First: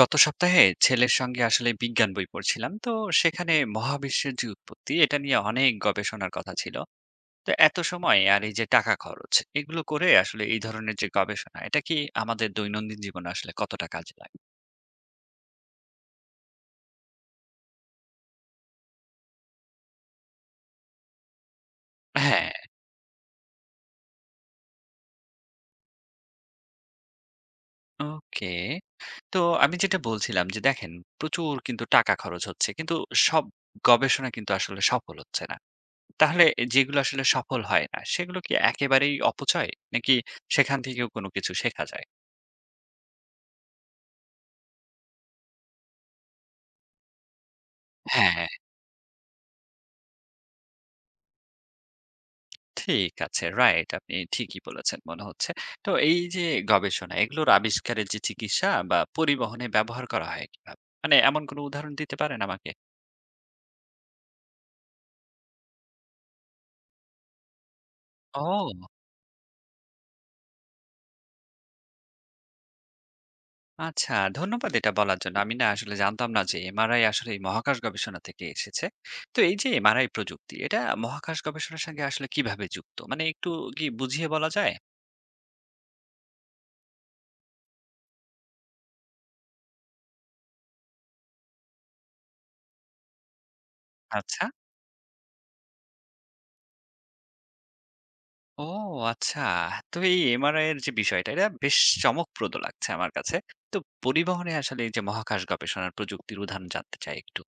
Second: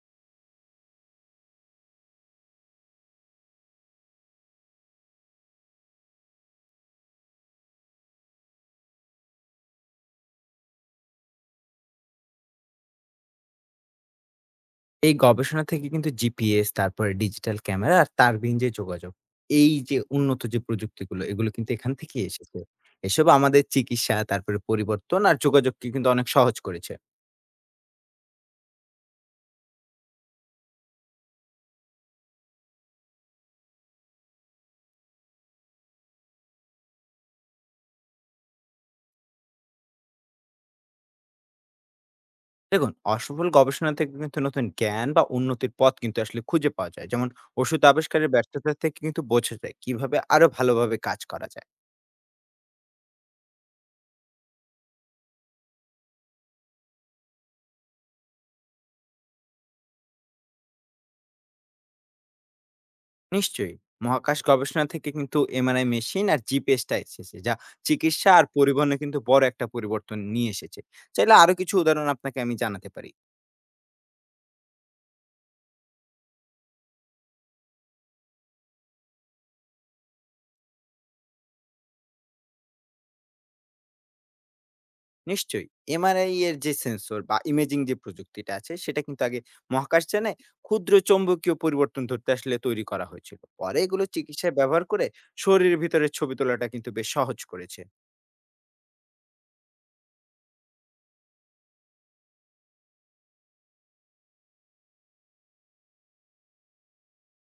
গত সপ্তাহে ছেলের সঙ্গে আসলে বিজ্ঞান বই পড়ছিলাম তো সেখানে মহাবিশ্বের যে উৎপত্তি এটা নিয়ে অনেক গবেষণার কথা ছিল। তো এত সময় আর এই যে টাকা খরচ এগুলো করে আসলে এই ধরনের যে গবেষণা এটা কি আমাদের দৈনন্দিন জীবনে আসলে কতটা কাজে লাগে? এই গবেষণা থেকে কিন্তু জিপিএস, তারপরে ডিজিটাল ক্যামেরা আর তারবিহীন যে যোগাযোগ, এই যে উন্নত যে প্রযুক্তিগুলো, এগুলো কিন্তু এখান থেকেই হ্যাঁ। এসেছে। এসব আমাদের চিকিৎসা, তারপরে পরিবর্তন আর যোগাযোগকে কিন্তু অনেক সহজ করেছে। ওকে। তো আমি যেটা বলছিলাম যে দেখেন, প্রচুর কিন্তু টাকা খরচ হচ্ছে কিন্তু সব গবেষণা কিন্তু আসলে সফল হচ্ছে না। তাহলে যেগুলো আসলে সফল হয় না সেগুলো কি একেবারেই অপচয়, নাকি সেখান থেকেও কোনো কিছু শেখা যায়? দেখুন, অসফল গবেষণা থেকে কিন্তু নতুন জ্ঞান বা উন্নতির পথ কিন্তু আসলে খুঁজে পাওয়া যায়। যেমন ওষুধ আবিষ্কারের হ্যাঁ, ব্যর্থতা থেকে কিন্তু বোঝা যায়, কিভাবে আরো ভালোভাবে কাজ করা যায়। ঠিক আছে। রাইট। আপনি ঠিকই বলেছেন মনে হচ্ছে। তো এই যে গবেষণা এগুলোর আবিষ্কারের যে চিকিৎসা বা পরিবহনে ব্যবহার করা হয় কিভাবে? মানে এমন কোনো উদাহরণ দিতে পারেন আমাকে? নিশ্চয়ই। মহাকাশ গবেষণা থেকে কিন্তু এমআরআই মেশিন আর জিপিএসটা এসেছে, যা চিকিৎসা আর ও! পরিবহনে কিন্তু বড় একটা পরিবর্তন নিয়ে এসেছে। চাইলে আরো কিছু উদাহরণ আপনাকে আমি জানাতে পারি। আচ্ছা, ধন্যবাদ এটা বলার জন্য। আমি না আসলে জানতাম না যে MRI আসলে এই মহাকাশ গবেষণা থেকে এসেছে। তো এই যে এমআরআই প্রযুক্তি এটা মহাকাশ গবেষণার সঙ্গে আসলে কিভাবে যুক্ত? মানে একটু কি বুঝিয়ে বলা যায়? নিশ্চয়ই। এমআরআই এর যে সেন্সর বা ইমেজিং যে প্রযুক্তিটা আছে, সেটা কিন্তু আগে মহাকাশযানে ক্ষুদ্র চৌম্বকীয় পরিবর্তন ধরতে আসলে তৈরি করা হয়েছিল। পরে এগুলো আচ্ছা। চিকিৎসায় ব্যবহার করে শরীরের ভিতরে ছবি তোলাটা কিন্তু বেশ সহজ করেছে। ও আচ্ছা। তো এই MRI এর যে বিষয়টা, এটা বেশ চমকপ্রদ লাগছে আমার কাছে। তো পরিবহনে আসলে এই যে মহাকাশ গবেষণার প্রযুক্তির উদাহরণ জানতে চাই একটু।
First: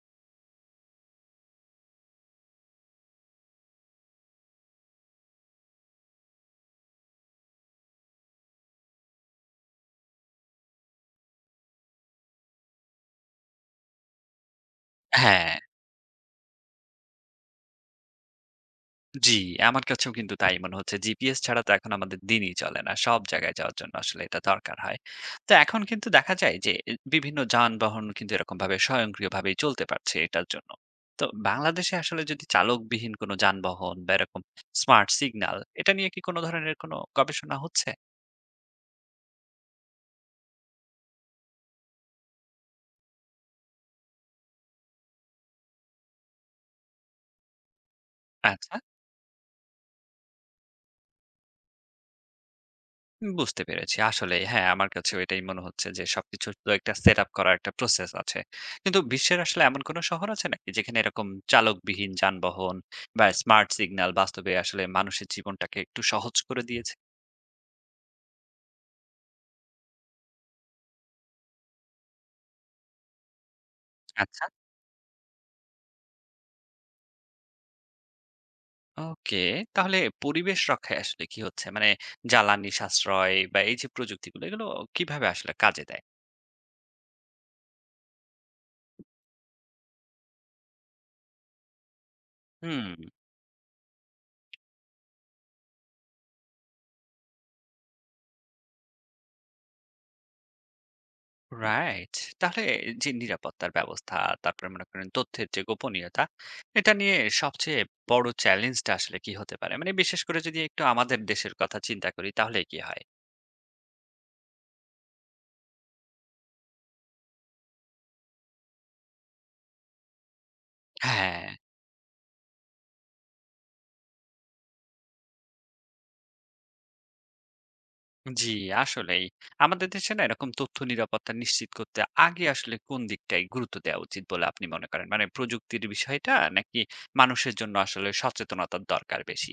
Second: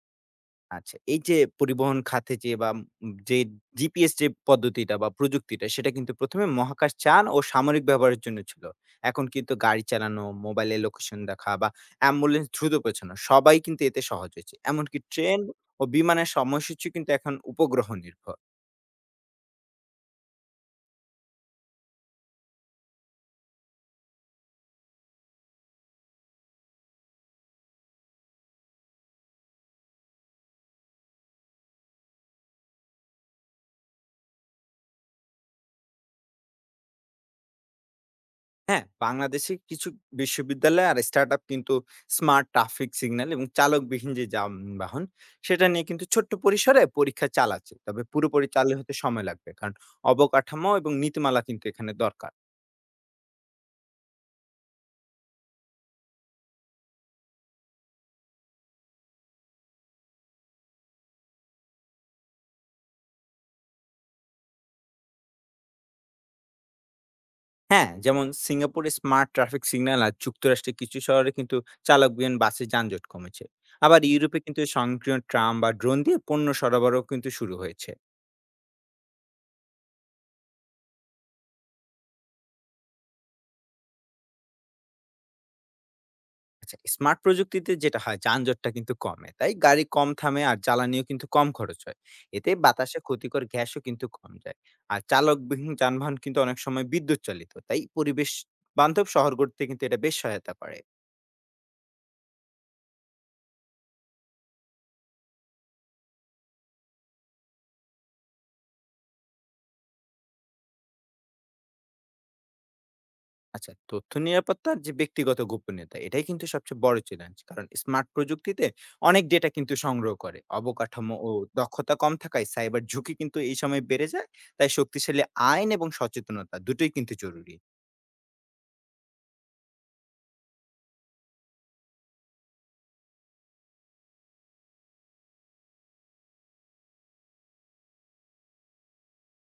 আচ্ছা, এই যে পরিবহন খাতে যে বা যে জিপিএস যে পদ্ধতিটা বা প্রযুক্তিটা সেটা কিন্তু ১ম এ মহাকাশ যান ও সামরিক ব্যবহারের জন্য ছিল। এখন কিন্তু গাড়ি চালানো, মোবাইলে লোকেশন দেখা বা অ্যাম্বুলেন্স দ্রুত পৌঁছানো সবাই কিন্তু এতে সহজ হয়েছে। এমনকি ট্রেন হ্যাঁ। ও বিমানের সময়সূচি কিন্তু এখন উপগ্রহ নির্ভর। জি। আমার কাছেও কিন্তু তাই মনে হচ্ছে। GPS ছাড়া তো এখন আমাদের দিনই চলে না। সব জায়গায় যাওয়ার জন্য আসলে এটা দরকার হয়। তো এখন কিন্তু দেখা যায় যে বিভিন্ন যানবাহন কিন্তু এরকমভাবে স্বয়ংক্রিয়ভাবেই চলতে পারছে এটার জন্য। তো বাংলাদেশে আসলে যদি চালকবিহীন কোনো যানবাহন বা এরকম স্মার্ট সিগন্যাল, এটা নিয়ে কি কোনো ধরনের কোনো গবেষণা হচ্ছে? হ্যাঁ, বাংলাদেশে কিছু বিশ্ববিদ্যালয় আর স্টার্টআপ কিন্তু স্মার্ট ট্রাফিক সিগন্যাল এবং চালকবিহীন যে যানবাহন সেটা নিয়ে কিন্তু ছোট্ট পরিসরে পরীক্ষা চালাচ্ছে। তবে পুরোপুরি চালু আচ্ছা। হতে সময় লাগবে। কারণ অবকাঠামো এবং নীতিমালা কিন্তু এখানে দরকার। বুঝতে পেরেছি। আসলেই হ্যাঁ, আমার কাছেও এটাই মনে হচ্ছে যে সবকিছুর তো একটা সেটআপ করার একটা প্রসেস আছে। কিন্তু বিশ্বের আসলে এমন কোন শহর আছে নাকি যেখানে এরকম চালকবিহীন যানবাহন বা স্মার্ট সিগন্যাল বাস্তবে আসলে মানুষের জীবনটাকে একটু সহজ করে দিয়েছে? হ্যাঁ, যেমন সিঙ্গাপুরে স্মার্ট ট্রাফিক সিগন্যাল আর যুক্তরাষ্ট্রের কিছু শহরে কিন্তু চালকবিহীন বাসে যানজট কমেছে। আবার ইউরোপে আচ্ছা। কিন্তু স্বয়ংক্রিয় ট্রাম বা ড্রোন দিয়ে পণ্য সরবরাহ কিন্তু শুরু হয়েছে। ওকে, তাহলে পরিবেশ রক্ষায় আসলে কি হচ্ছে? মানে জ্বালানি সাশ্রয় বা এই যে প্রযুক্তিগুলো এগুলো কিভাবে আসলে কাজে দেয়? আচ্ছা, স্মার্ট প্রযুক্তিতে যেটা হয় যানজটটা কিন্তু কমে। তাই গাড়ি কম থামে আর জ্বালানিও কিন্তু কম খরচ হয়। এতে হুম। বাতাসে ক্ষতিকর গ্যাসও কিন্তু কম যায়। আর চালকবিহীন যানবাহন কিন্তু অনেক সময় বিদ্যুৎ চালিত। তাই পরিবেশ বান্ধব শহর গড়তে কিন্তু এটা বেশ সহায়তা করে। রাইট। তাহলে যে নিরাপত্তার ব্যবস্থা, তারপরে মনে করেন তথ্যের যে গোপনীয়তা, এটা নিয়ে সবচেয়ে বড় চ্যালেঞ্জটা আসলে কি হতে পারে? মানে বিশেষ করে যদি একটু আমাদের দেশের কথা চিন্তা করি তাহলে কি হয়? আচ্ছা, তথ্য নিরাপত্তার যে ব্যক্তিগত গোপনীয়তা এটাই কিন্তু সবচেয়ে বড় চ্যালেঞ্জ। কারণ স্মার্ট প্রযুক্তিতে অনেক ডেটা কিন্তু সংগ্রহ করে। অবকাঠামো ও হ্যাঁ। দক্ষতা কম থাকায় সাইবার ঝুঁকি কিন্তু এই সময় বেড়ে যায়। তাই শক্তিশালী আইন এবং সচেতনতা দুটোই কিন্তু জরুরি। জি। আসলেই আমাদের দেশে না এরকম তথ্য নিরাপত্তা নিশ্চিত করতে আগে আসলে কোন দিকটাই গুরুত্ব দেওয়া উচিত বলে আপনি মনে করেন? মানে প্রযুক্তির বিষয়টা, নাকি মানুষের জন্য আসলে সচেতনতার দরকার বেশি?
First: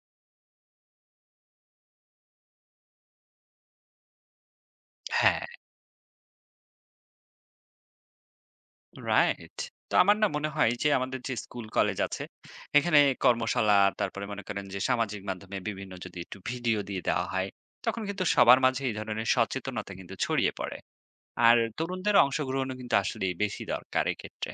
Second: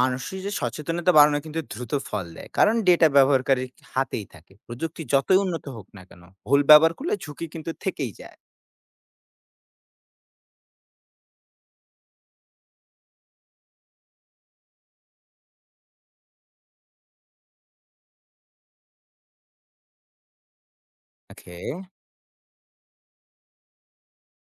মানুষের যে সচেতনতা বাড়ানো কিন্তু দ্রুত ফল দেয়, কারণ ডেটা ব্যবহারকারীর হাতেই থাকে। প্রযুক্তি যতই হ্যাঁ। উন্নত হোক না কেন, ভুল ব্যবহার করলে ঝুঁকি কিন্তু থেকেই যায়। রাইট। তো আমার না মনে হয় যে আমাদের যে স্কুল কলেজ আছে এখানে কর্মশালা, তারপরে মনে করেন যে সামাজিক মাধ্যমে বিভিন্ন যদি একটু ভিডিও দিয়ে দেওয়া হয় তখন কিন্তু সবার মাঝে এই ধরনের সচেতনতা কিন্তু ছড়িয়ে পড়ে। ওকে। আর তরুণদের অংশগ্রহণও কিন্তু আসলে বেশি দরকার এক্ষেত্রে।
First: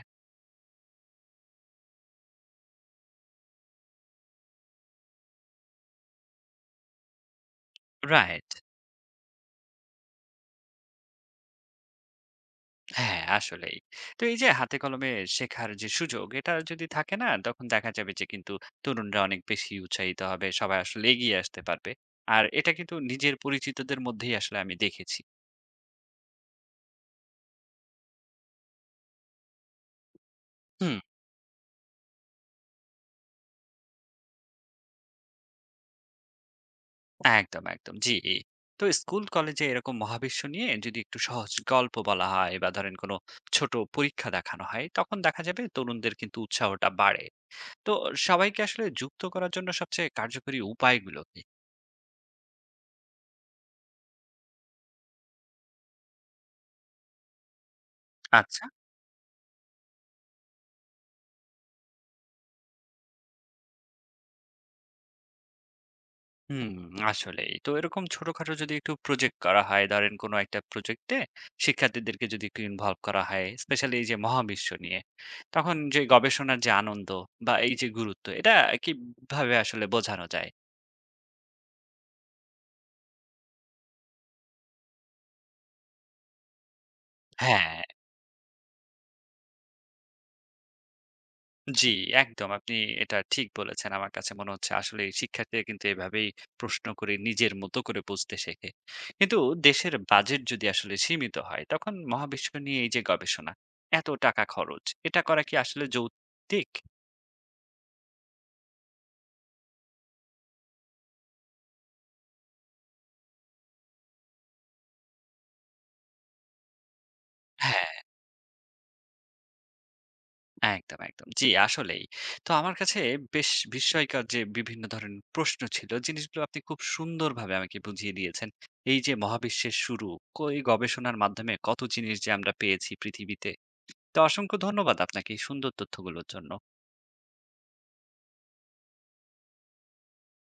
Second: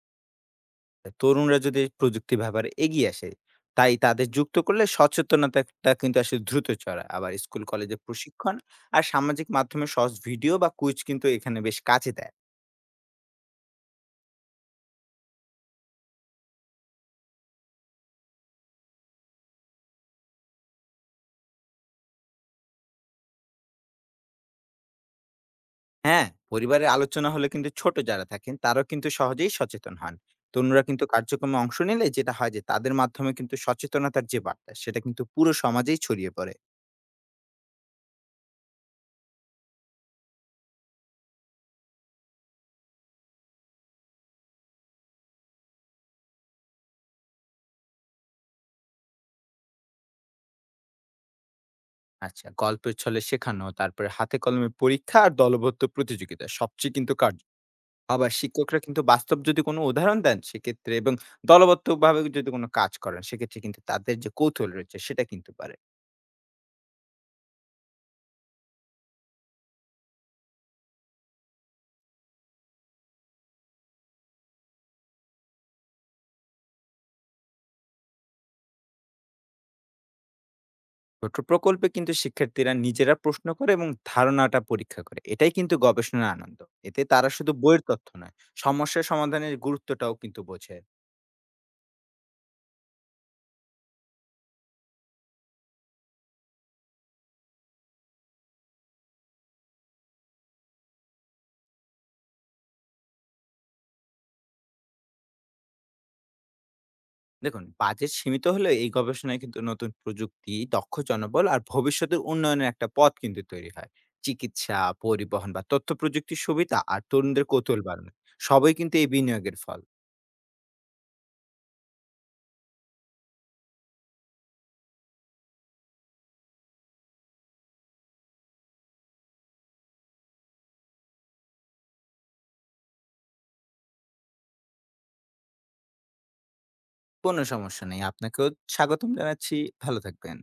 তরুণরা যদি প্রযুক্তি ব্যবহারে এগিয়ে আসে, তাই তাদের যুক্ত করলে সচেতনতাটা কিন্তু আসলে দ্রুত চড়ায়। আবার স্কুল কলেজে রাইট। প্রশিক্ষণ আর সামাজিক মাধ্যমে সহজ ভিডিও বা কুইজ কিন্তু এখানে বেশ কাজে দেয়। হ্যাঁ, আসলেই। তো এই যে হাতে কলমে শেখার যে সুযোগ এটা যদি থাকে না তখন দেখা যাবে যে কিন্তু তরুণরা অনেক বেশি উৎসাহিত হবে, সবাই আসলে এগিয়ে আসতে পারবে। আর এটা কিন্তু নিজের পরিচিতদের মধ্যেই আসলে আমি দেখেছি। হ্যাঁ, পরিবারের আলোচনা হলে কিন্তু ছোট যারা থাকেন তারাও কিন্তু সহজেই সচেতন হন। তরুণরা হুম। কিন্তু কার্যক্রমে অংশ নিলে যেটা হয় যে তাদের মাধ্যমে কিন্তু সচেতনতার যে বার্তা সেটা কিন্তু পুরো সমাজেই ছড়িয়ে পড়ে। একদম, একদম। জি। তো স্কুল, কলেজে এরকম মহাবিশ্ব নিয়ে যদি একটু সহজ গল্প বলা হয় বা ধরেন কোনো ছোট পরীক্ষা দেখানো হয়, তখন দেখা যাবে তরুণদের কিন্তু উৎসাহটা বাড়ে। তো সবাইকে আসলে যুক্ত করার জন্য সবচেয়ে কার্যকরী উপায়গুলো কি? আচ্ছা, গল্পের ছলে শেখানো, তারপরে হাতে কলমে পরীক্ষা আর দলবদ্ধ প্রতিযোগিতা সবচেয়ে কিন্তু কার্য। আবার আচ্ছা। শিক্ষকরা কিন্তু বাস্তব যদি কোনো উদাহরণ দেন সেক্ষেত্রে এবং দলবদ্ধভাবে যদি কোনো কাজ করেন, সেক্ষেত্রে কিন্তু তাদের যে কৌতূহল রয়েছে সেটা কিন্তু বাড়ে। হুম, আসলেই। তো এরকম ছোটখাটো যদি একটু প্রজেক্ট করা হয়, ধরেন কোনো একটা প্রজেক্টে শিক্ষার্থীদেরকে যদি একটু ইনভলভ করা হয়, স্পেশালি এই যে মহাবিশ্ব নিয়ে, তখন যে গবেষণার যে আনন্দ বা এই যে গুরুত্ব, এটা কিভাবে আসলে বোঝানো যায়? ছোট প্রকল্পে কিন্তু শিক্ষার্থীরা নিজেরা প্রশ্ন করে এবং ধারণাটা পরীক্ষা করে, এটাই কিন্তু গবেষণার আনন্দ। এতে তারা শুধু হ্যাঁ। বইয়ের তথ্য নয়, সমস্যা সমাধানের গুরুত্বটাও কিন্তু বোঝে। জি, একদম। আপনি এটা ঠিক বলেছেন। আমার কাছে মনে হচ্ছে আসলে শিক্ষার্থীরা কিন্তু এভাবেই প্রশ্ন করে নিজের মতো করে বুঝতে শেখে। কিন্তু দেশের বাজেট যদি আসলে সীমিত হয়, তখন মহাবিশ্ব নিয়ে এই যে গবেষণা, এত টাকা খরচ, এটা করা কি আসলে যৌক্তিক? দেখুন, বাজেট সীমিত হলে এই গবেষণায় কিন্তু নতুন প্রযুক্তি, দক্ষ জনবল আর ভবিষ্যতের উন্নয়নের একটা পথ কিন্তু তৈরি হয়। চিকিৎসা, পরিবহন বা তথ্য প্রযুক্তির সুবিধা আর তরুণদের কৌতূহল হ্যাঁ, বাড়ানো সবই কিন্তু এই বিনিয়োগের ফল। একদম, একদম। জি, আসলেই। তো আমার কাছে বেশ বিস্ময়কর যে বিভিন্ন ধরনের প্রশ্ন ছিল, জিনিসগুলো আপনি খুব সুন্দরভাবে আমাকে বুঝিয়ে দিয়েছেন। এই যে মহাবিশ্বের শুরু, ক এই গবেষণার মাধ্যমে কত জিনিস যে আমরা পেয়েছি পৃথিবীতে। তো অসংখ্য ধন্যবাদ আপনাকে এই সুন্দর তথ্যগুলোর জন্য। কোনো সমস্যা নেই। আপনাকেও স্বাগতম জানাচ্ছি। ভালো থাকবেন।